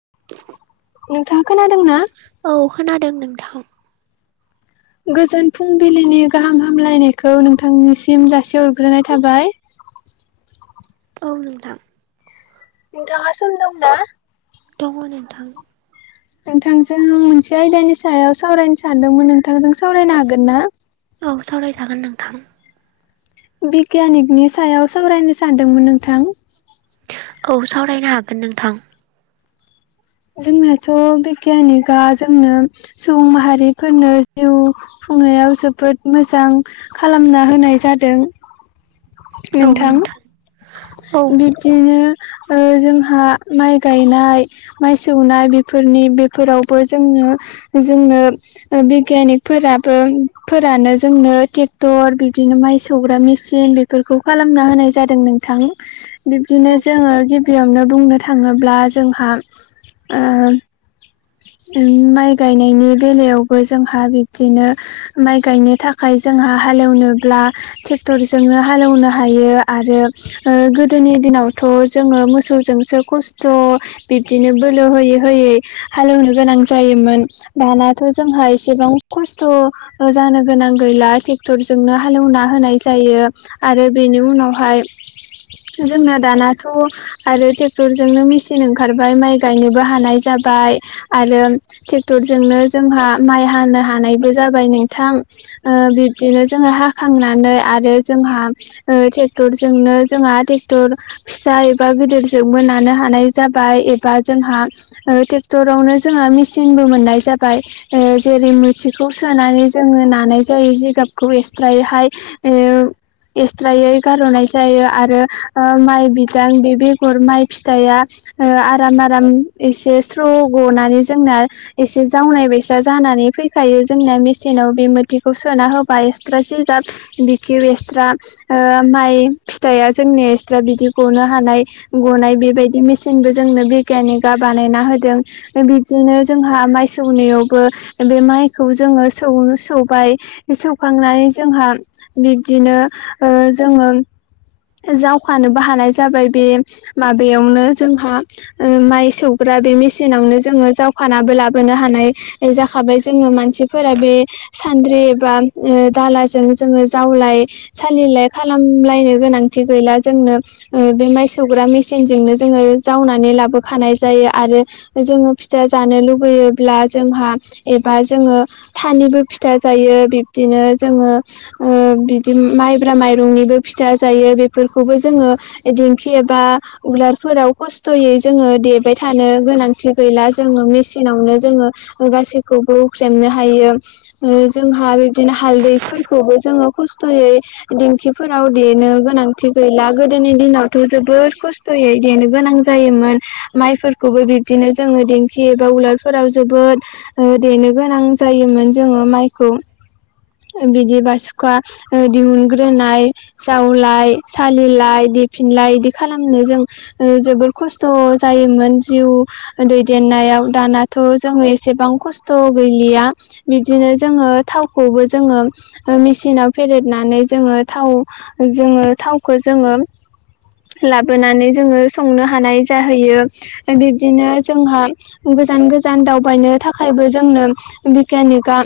[inaudible] नोंथां खोनादोंना औ खोनादों नोंथां गोजोन फुंबिलिनि गाहाम हामलायनायखौ नोंथांनिसिम जासिहरग्रोनाय थाबाय औ नोंथां नोंथाङा सम दंना दङ नोंथां नोंथांजों मोनसे आयदानि सायाव सावरायनो सानदोंमोन नोंथांजों सावरायनो हागोनना? औ सावराय जागोन नोंथां बिगियानिकनि सायाव सावरायनो सानदोंमोन नोंथां‌ औ सावरायनो हागोन नोंथां जोंनाथ' बिगियानिकआ जोंनो सुबुं माहारिफोरनो जिउ खुंनायाव जोबोद मोजां खालामना होनाय जादों नोंथां औ बि बिदिनो ओ जोंहा माइ गायनाय माइ सौनाय बेफोरनि बेफोरावबो जोङो जोंनो बिगियानिकफोराबो फोरानो जोंनो ट्रेक्टर बिबदिनो माइ सौग्रा मेसिन बेफोरखौ खालामना होनाय जादों नोंथां बिब्दिनो औ जोङो गिबियावनो बुंनो थाङोब्ला जोंहा ओ माइ गायनायनि बेलायावबो जोंहा बिब्दिनो माइ गायनो थाखाय जोंहा हाल एवनोब्ला ट्रेक्टरजोंनो हाल एवनो हायो आरो ओ गोदोनि दिनावथ' जोङो मोसौजोंसो खस्थ' बिदिनो बोलो होयै होयै हाल एवनो गोनां जायोमोन दानाथ' जोंहा एसेबां खस्थ' जानो गोनां गैला ट्रेक्टरजोंनो हाल एवना होनाय जायो। आरो बेनि उनावहाय जोंना दानाथ' आरो ट्रेक्टरजोंनो मेचिन ओंखार ओमफाय माइ गायनोबो हानाय जाबाय आरो ट्रेक्टरजोंनो जोंहा माइ हानो हानायबो जाबाय नोंथां ओ बिब्दिनो जोङो हाखांनानै आरो जोंहा ओ ट्रेक्टर जोंनो जोंहा ट्रेक्टर फिसा एबा गोदिरजोंबोनो नानो हानाय जा बाय एबा जोंहा ट्रेक्टरावनो जोंहा मेचिंबो मोननाय जाबाय ओ जेरै मोथिखौ सोनानै जोङो नानाय जायो जिगाबखौ एसट्रायैहाय एउ एसथ्रायै गार'नाय जायो आरो ओ माइ बिदां बे बेगर माइ फिथाइया ओ आराम आराम एसे स्र' गनानै जोंना एसे जावनाय बैसा जानानै फैखायो जोंना मेचिनाव बे मोथिखौ सोना हो बा एक्सट्रा जिगाब खि एक्सट्रा ओ माइ फिथाइया जोंनि एक्सट्रा बिदि गनो हानाय गनाय बेबायदि मेचिंबो जोंनो बिगियानिकआ बानायना होदों बिबदिनो जोंहा माइ सौनायावबो बे माइखौ जोङो सौ सौबाय सौखांनानै जोंहा बिब्दिनो ओ जोङो जावखानोबो हानाय जाबाय बे माबायावनो जोंहा ओ माइ सौ सोग्रा बे मेचिनावनो जोङो जा खानाबो लाबोनो हानाय जाखाबाय जोंङो मानसिफोरा बे सान्द्रि एबा ओ दालाजों जोङो जावलाय सालिलाय खालामलायनो गोनांथि गैला जोंनो ओ बे माइ सौग्रा मेचिनजोंनो जोङो जावनानै लाबोखानाय जायो आरो जोङो फिथा जानो लुुबैयोब्ला जोंहा एबा जोङो थालिबो फिथा जायो बिब्दिनो जोङो बिदि माइब्रा माइरंनिबो फिथा जायो बेफोरखौबो जोङो दिंखि एबा उवाल फोराव खस्थ'यै जोङो देबाय थानो गोनांथि गैला जोङो मेसिनावनो जोङो गासैखौबो हुख्रेमनो हायो। जोंहा बिदिनो हालदैफोरखौबो जोङो खस खस्थ'यै दिंखिफोराव देनो गोनांथि गैला गोदोनि दिनावथ' जोबोर खस्थ'यै देनो गोनां जायोमोन माइफोरखौबो बिब्दिनो जोङो दिेंखि एबा उवाल फोराव जोबोद देनो गोनां जायोमोन जोङो माइखौ बिदि बासुखा दिहुनग्रोनाय जावलाय सालिलाय बिदिफिनलाय इदि खालामनो जों जोबोर खस्थ' जायोमोन जिउ दैदेननायाव दानाथ' जोङो एसेबां खस्थ' गैलिया बिब्दिनो जोङो थावखौबो जोङो मेचिनाव फेदेरनानै जोङो थाव जोङो थावखौ जोङो लाबोनानै जोङो संनो हानाय जाहैयो बिब्दिनो जोंहा गोजान गोजान दावबायनो थाखायबो जोंनो बिगियानिका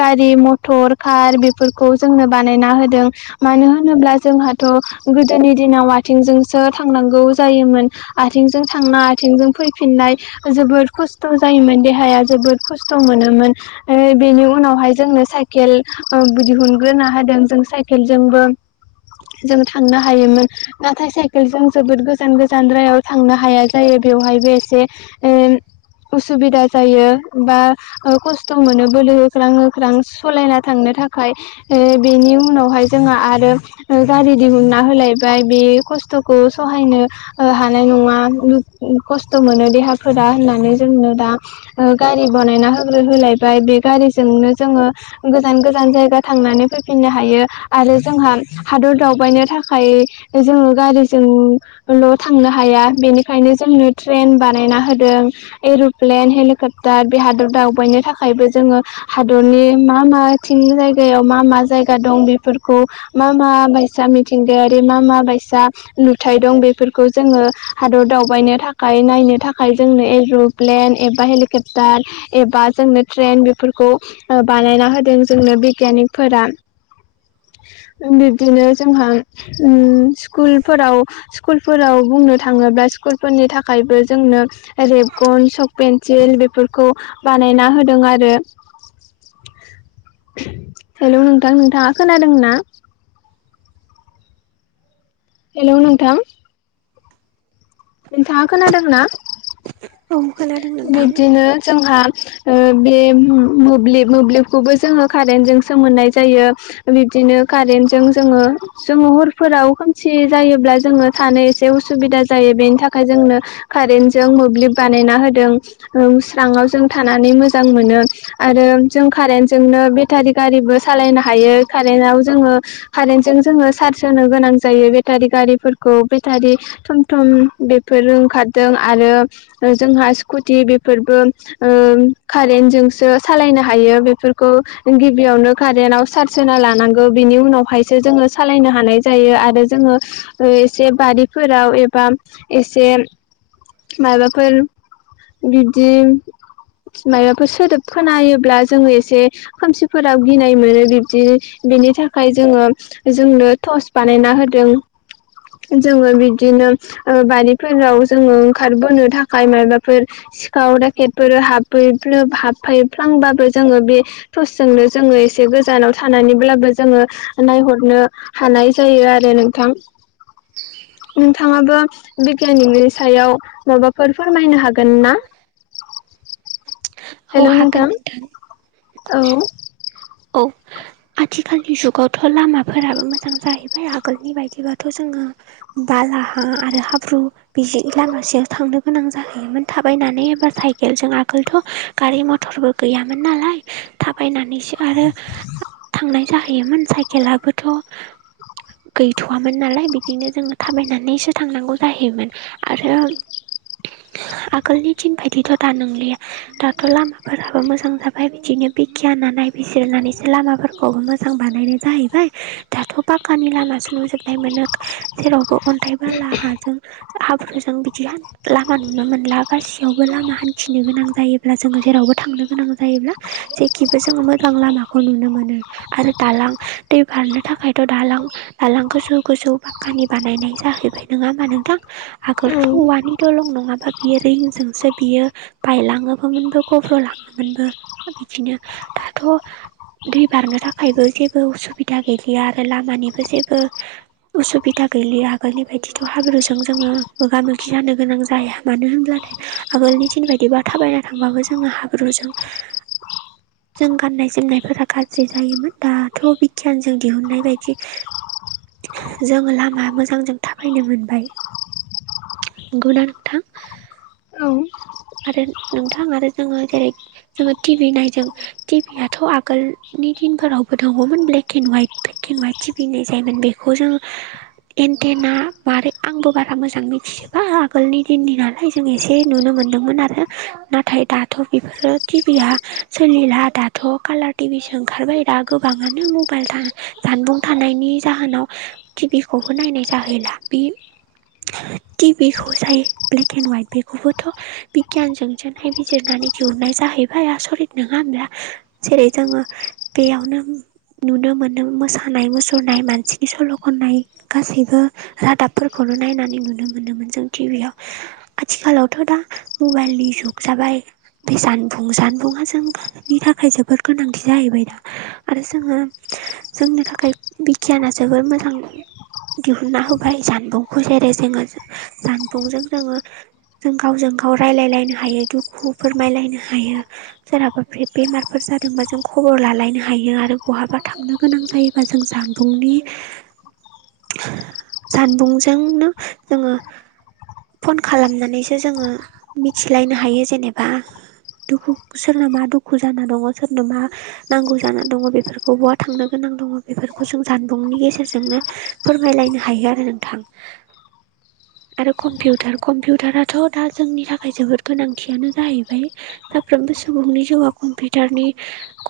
गारि मथर कार बेफोरखौ जोंनो बानायना होदों मानो होनोब्ला जोंहाथ' गोदोनि दिनाव आथिंजोंसो थांनांगौ जायोमोन। आथिंजों थांना आथिंजों फैफिननाय जोबोद खस्थ' जायोमोन देहाया जोबोद खस्थ' मोनोमोन। बेनि उनावहाय जोंनो साइकेल दिहुनग्रोना होदों जों साइकेलजोंबो जों थांनो हायोमोन नाथाय साइकेल जों जोबोद गोजान गोजानद्रायाव थांनो हाया जायो बेवहायबो एसे उसुबिदा जायो बा खस्थ' मोनो बोलो होख्रां होख्रां सलायना थांनो थाखाय बेनि उनावहाय जोंहा आरो गारि दिहुनना होलायबाय बे खस्थ'खौ सहायनो हानाय नङा खस्थ' मोनो देहाफोरा होननानै जोंनो दा गारि बानायना होग्रो होलायबाय बे गारिजोंनो जोङो गोजान गोजान जायगा थांनानै फैफिननो हायो आरो जोंहा हादर दावबायनो थाखाय जोङो गारिजोंल' थांनो हाया बेनि ओंखायनो जोंनो ट्रेन बानायना होदों। एर'प्लेन हेलिकप्टार बे हादर दावबायनो थाखायबो जोङो हादरनि मा माथिं जायगायाव मा मा जायगा दं बेफोरखौ मा मा बायसा मिथिंगायारि मा मा बायसा नुथाय दं बेफोरखौ जोङो हादर दावबायनो थाखाय नायनो थाखाय जोंनो ए [unintelligible] प्लेन एबा हेलिकप्टार एबा जोंनो ट्रेन बेफोरखौ ओ बानायना होदों जोंनो बिगियानिफोरा बिब्दिनो जोंहा स्कुलफोराव स्कुलफोराव बुंनो थाङोब्ला स्कुलफोरनि थाखायबो जोंनो रेबगन सक पेन्सिल बेफोरखौ बानायना होदों आरो। हेलौ नोंथां नोंथाङा खोनादों ना? हेल' नोंथां। नोंथाङा खोनादों ना? औ खोनादों। नोंथां बिब्दिनो जोंहा बे मोब्लिब मोब्लिबखौबो जोङो कारेन्टजों सो मोनोननाय जायो। बिबदिनो कारेन्टजों जोङो जोङो हरफोराव खोमसि जायोब्ला जोङो थानो एसे उसुबिदा जायो बेनि थाखाय जोंनो कारेन्टजों मोब्लिब बानायना होदों स्राङाव जों थानानै मोजां मोनो। आरो जों कारेन्टजोंनो बेटारि गारिबो सालायनो हायो कारेन्टाव जोङो कारेन्टजों जोङो चार्ज होनो गोनां जायो बेटारि गारिफोरखौ बेटारि थम थम बेफोर ओंखारदों आरो जोंहा गुदियै बेफोरबो कारेेनट जोंसो सालायनो हायो बेफोरखौ गिबियावनो कारेन्टाव सार्ज होना लानांगौ बिनि उनावहाय सो जोङो सालायनो हानाय जायो आरो जोङो एसे बारिफोराव एबा एसे माबाफोर बिब्दि माबाफोर सोदोब खोनायोब्ला जोङो एसे खोमसिफोराव गिनाय मोनो बिब्दि बेनि थाखाय जोङो जोंनो टर्स बानायना होदों। जोङो बिदिनो बारिफोराव जोङो ओंखारबोनो थाखाय मायबा फोर सिखाव दकेटफोर हाबफैफ्ल हाबफैफ्लांबाबो जोङो बे टर्सजोंनो जोङो एसे गोजानाव थानानैब्लाबो जोङो नायहरनो हानाय जायो आरो नोंथां। नोंथाङाबो बिगियानिकनि सायाव माबाफोर फोरमायनो हागोन ना? औ हागोन नोंथां। औ। औ। आथिखालनि जुगावथ लामाफोराबो मोजां जाहैबाय आगोलनि बायदिबाथ जोङो बाला हा आरो हाब्रु। बिदि लामासेयाव थांनो गोनां जाहैयोमोन थाबायनानै एबा साइकेलजों आगोलथ' गारि मथरबो गैयामोन नालाय थाबायनानैसो आरो थांनाय जाहैयोमोन साइकेलाबोथ' गैथवामोन नालाय बिदिनो जोङो थाबायनानैसो थांनांगौ जाहैयोमोन। आरो आगोलनि थिन बायदिथ दा नंलिया। दाथ लामाफोराबो मोजां जाबाय बिदिनो बिगियाना नाय बिसोरनानैसो लामाफोरखौबो मोजां बानायनाय जाहैबाय दाथ'पाकखनि लामासो नुजोबबाय नाय मोनो जेरावबो अन्थाइ बाला हाजों हाब्रुजों बिदि लामा नुनो मोनला गाैयावबो लामा हान्थिनो गोनां जायोब्ला जोङो जेरावबो थांनो गोनां जायोब्ला जेखिबो जोङो मो जां लामाखौ नुनो मोनो आरो दालां दै बारनो थाखायथ दालां दालां गोजौ गोजौ पाकानि बानायनाय जाहैबाय नङा होमबा नोंथां। औ आगोलथ औवानि दलं नङाबा बियो रिंजोंसो बियो। बायलाङोबोमोनबो गब्रलाङोमोनबो बिदिनो थ दै बारनो थाखायबो जेबो उसुबिदा गैलिया आरो लामानिबो जेबो असुबिदा गैलिया आगोलनि बायदिथ हाब्रुजों जोङो मोगा मोगि जानो गोनां जाया मानो होनब्लाथाय आगोलनि दिन बायदिबा थाबायना थांबाबो जोङो हाब्रुजों जों गाननाय जोमनायफोरा गाज्रि जायोमोन दाथ बिगियानजों दिहुन्नाय बायदि जोङो लामा मोजांजों थाबायनो मोनबाय। नंगौना नोंथां? औ आरो नोंथां आरो जोङो जेरै जोङो टि भि नायदों टिभिआथ आगोलनि दिनफोरावबो दङमोन black and white black and white TV [unintelligible] जायोमोन बेखौ जों एन्टेना मारै आंबो बारा मोजां मिथिजोबा आगोलनि दिननि नाल नाथाय जों एसे नुनो मोन्दोंमोन आरो नाथाय दाथ बेफोरो टिबिया सोलिला। दाथ कालार टिभिसो ओंखारबाय दा गोबाङानो मबाइल जानबुं थानायनि जाहोनाव टिभिखौबो नायनाय जाहैला बे टिभिखौ जाय ब्लेक एन्ड हाइट बेखौबोथ बिगियानजोंजोंहाय बिजिरनानै दिहुननाय जाहैबाय आसरित नोङा होनब्ला? जेरै जोङो बेयावनो नुनो मोनो मोसानाय मुसुरनाय मानसिनि सल खननाय गासैबो रादाबफोरखौनो नायनानै नुनो मोनोमोन जों टिभियाव। आथिखालावथ' दा मबाइलनि जुग जाबाय बे जानबुं जानबुङा जों नि थाखाय जोबोद गोनांथि जाहैबाय दा आरो जोङो जोंनि थाखाय बिगियाना जोबोर मोजां। दिहुनना होबाय जानबुंखौ जेरै जोङो जानबुंजों जोङो जों गावजों गाव रायलायलायनो हायो दुखु फोरमायलायनो हायो सोरहाबा बे बेमारफोर जादोंबा जों खबर लालायनो हायो आरो बहाबा थांनो गोनां जायोबा जों जानबुंनि [inaudible] जानबुंजोंनो जोङो फन खालामनानैसो जोङो मिथिलायनो हायो जेनेबा दुखु सोरना मा दुखु जाना दङ सोरनो मा नांगौ जानानै दङ बेफोरखौ बहा थांनो गोनां दङ बेफोरखौ जों जानबुंनि गेजेरजोंनो फोरमायलायनो हायो आरो नोंथां। [inaudible] आरो कम्पिउटार कम्पिउटाराथ' दा जोंनि थाखाय जोबोद गोनांथियानो जाहैबाय। साफ्रोमबो सुबुंनि जिउआ कम्पिउटारनि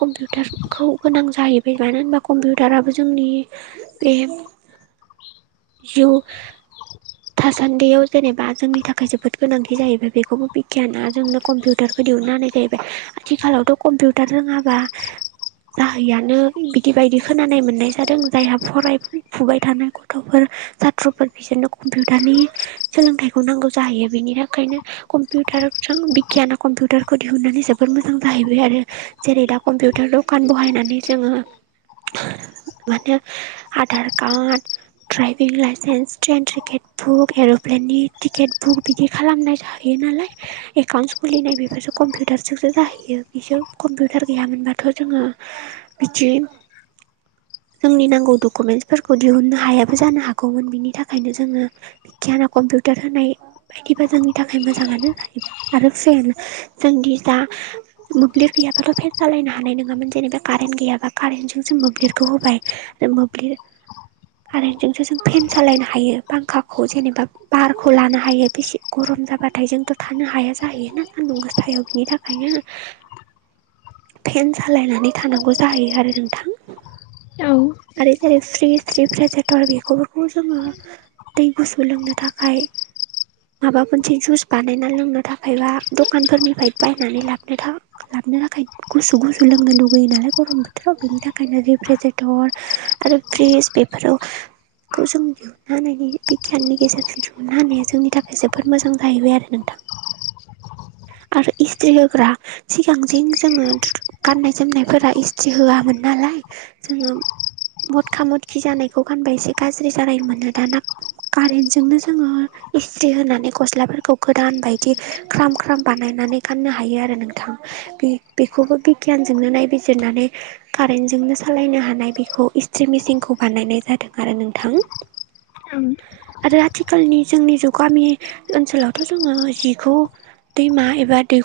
कम्पिउटारखौ गोनां जाहैबाय मानो होनबा कम्पिउटाराबो जोंनि बे जौ [inaudible] थासान्दियाव जेनेबा जोंनि थाखाय जोबोद गोनांथि जाहैबाय बेखौबो बिगियाना जोंनो कम्पिउटार दिहुननो हानाय जाहैबाय आथिखालावथ' कम्पिउटार रोङाबा जाहैयानो बिदि बायदि खोनानाय मोननाय जादों जायहा फरायफुबाय थानाय गथ'फोर साथ्र'फोर बिसोरनो कम्पिउटारनि सोलोंथाइखौ जाहैयो बेनि थाखायनो कम्पिउटारजों बिगियाना कम्पिउटारखौ दिहुननानै जोबोर मोजां मोजां जाहैबाय आरो जेरै दा कम्पिउटार दखान बहायनानै जोङो माथो Aadhaar card driving licence, train ticket book, एर'प्लेननिसं टिकेट बुक बिदि खालामनाय जा हायो नालाय एकाउन्ट खुलिनाय बेफोरसो कम्पिउटारजोंसो जायो। बियो बिसोर कम्पिउटार गैयामोनबाथ' जोङो बिदि जोंनि नांगौ डकुमेन्टसफोरखौ दिहुननो हायाबो जानो हागौमोन बिनि थाखायनो जोङो खियाना कम्पिउटार होनाय बायदिबा जोंनि थाखाय मोजाङानो जाहैबाय आरो फेन जोंनि जा मोब्लिब गैयाब्लााथ' फेेन सालायनो हानाय नङामोन जेनेबा कारेन्ट गैयाबा कारेन्टजों जों मोब्लिबखौ होबाय। ओ मोब्लिब कारेनजोंसो जों फेन सालायनो हायो फांखाखौ जेनेबा बारखौ लानो हायो। बेसे गरम जाबाथाय जोंथ' थानो हाया जाहैयोना सान्दुं गोसायाव बिनि थाखायनो। फेन सालायनानै थानांगौ जाहैयो आरो नोंथां। औ आरो जेरै फ्रिज रिफ्रिजेटर बेफोरखौ जोङो दै गुसु लोंनो थाखाय माबा मोनसे जुइस बानायना लोंनो थाखायबा दखानफोरनिफ्राय बायनानै लाबो था लाबनो थाखाय गुसु गुसु लोंनो लुगैयो नालाय गरम बोथोराव बिनि थाखायनो रिफ्रेजेटर आरो ब्रिज बेफोराव खौ जों दिहुननो हानायनि बिगियाननि गेजेरजों थुना हानाया जोंनि थाखाय जोबोर मोजां जाहैबाय आरो नोंथां। आरो इस्ट्रि होग्रा सिगांजे जोङो गाननाय जोमनायफोरा एस्थ्रि होआमोन नालाय जोङो मथखा मदखि जानायखौ गानबाय एसे गाज्रि जानाय मोनो दाना कारेनजोंनो जोङो। इस्ट्रि होनानै गस्लाफोरखौ गोदान बायदि ख्राम ख्राम बानायनानै गाननो हायो आरो नों थां बेखौबो बिगियानजोंनो नायबिजिरनानै कारेन्टजोंनो सालायनो हानाय बेखौ इट्रि मेचिनखौ बानायनाय जादों आरो नोंथां। ओं। आरो आथिखालनि जोंनि जा गामि ओनसोलावथ जोङो हिखौ दैमा एबा दैख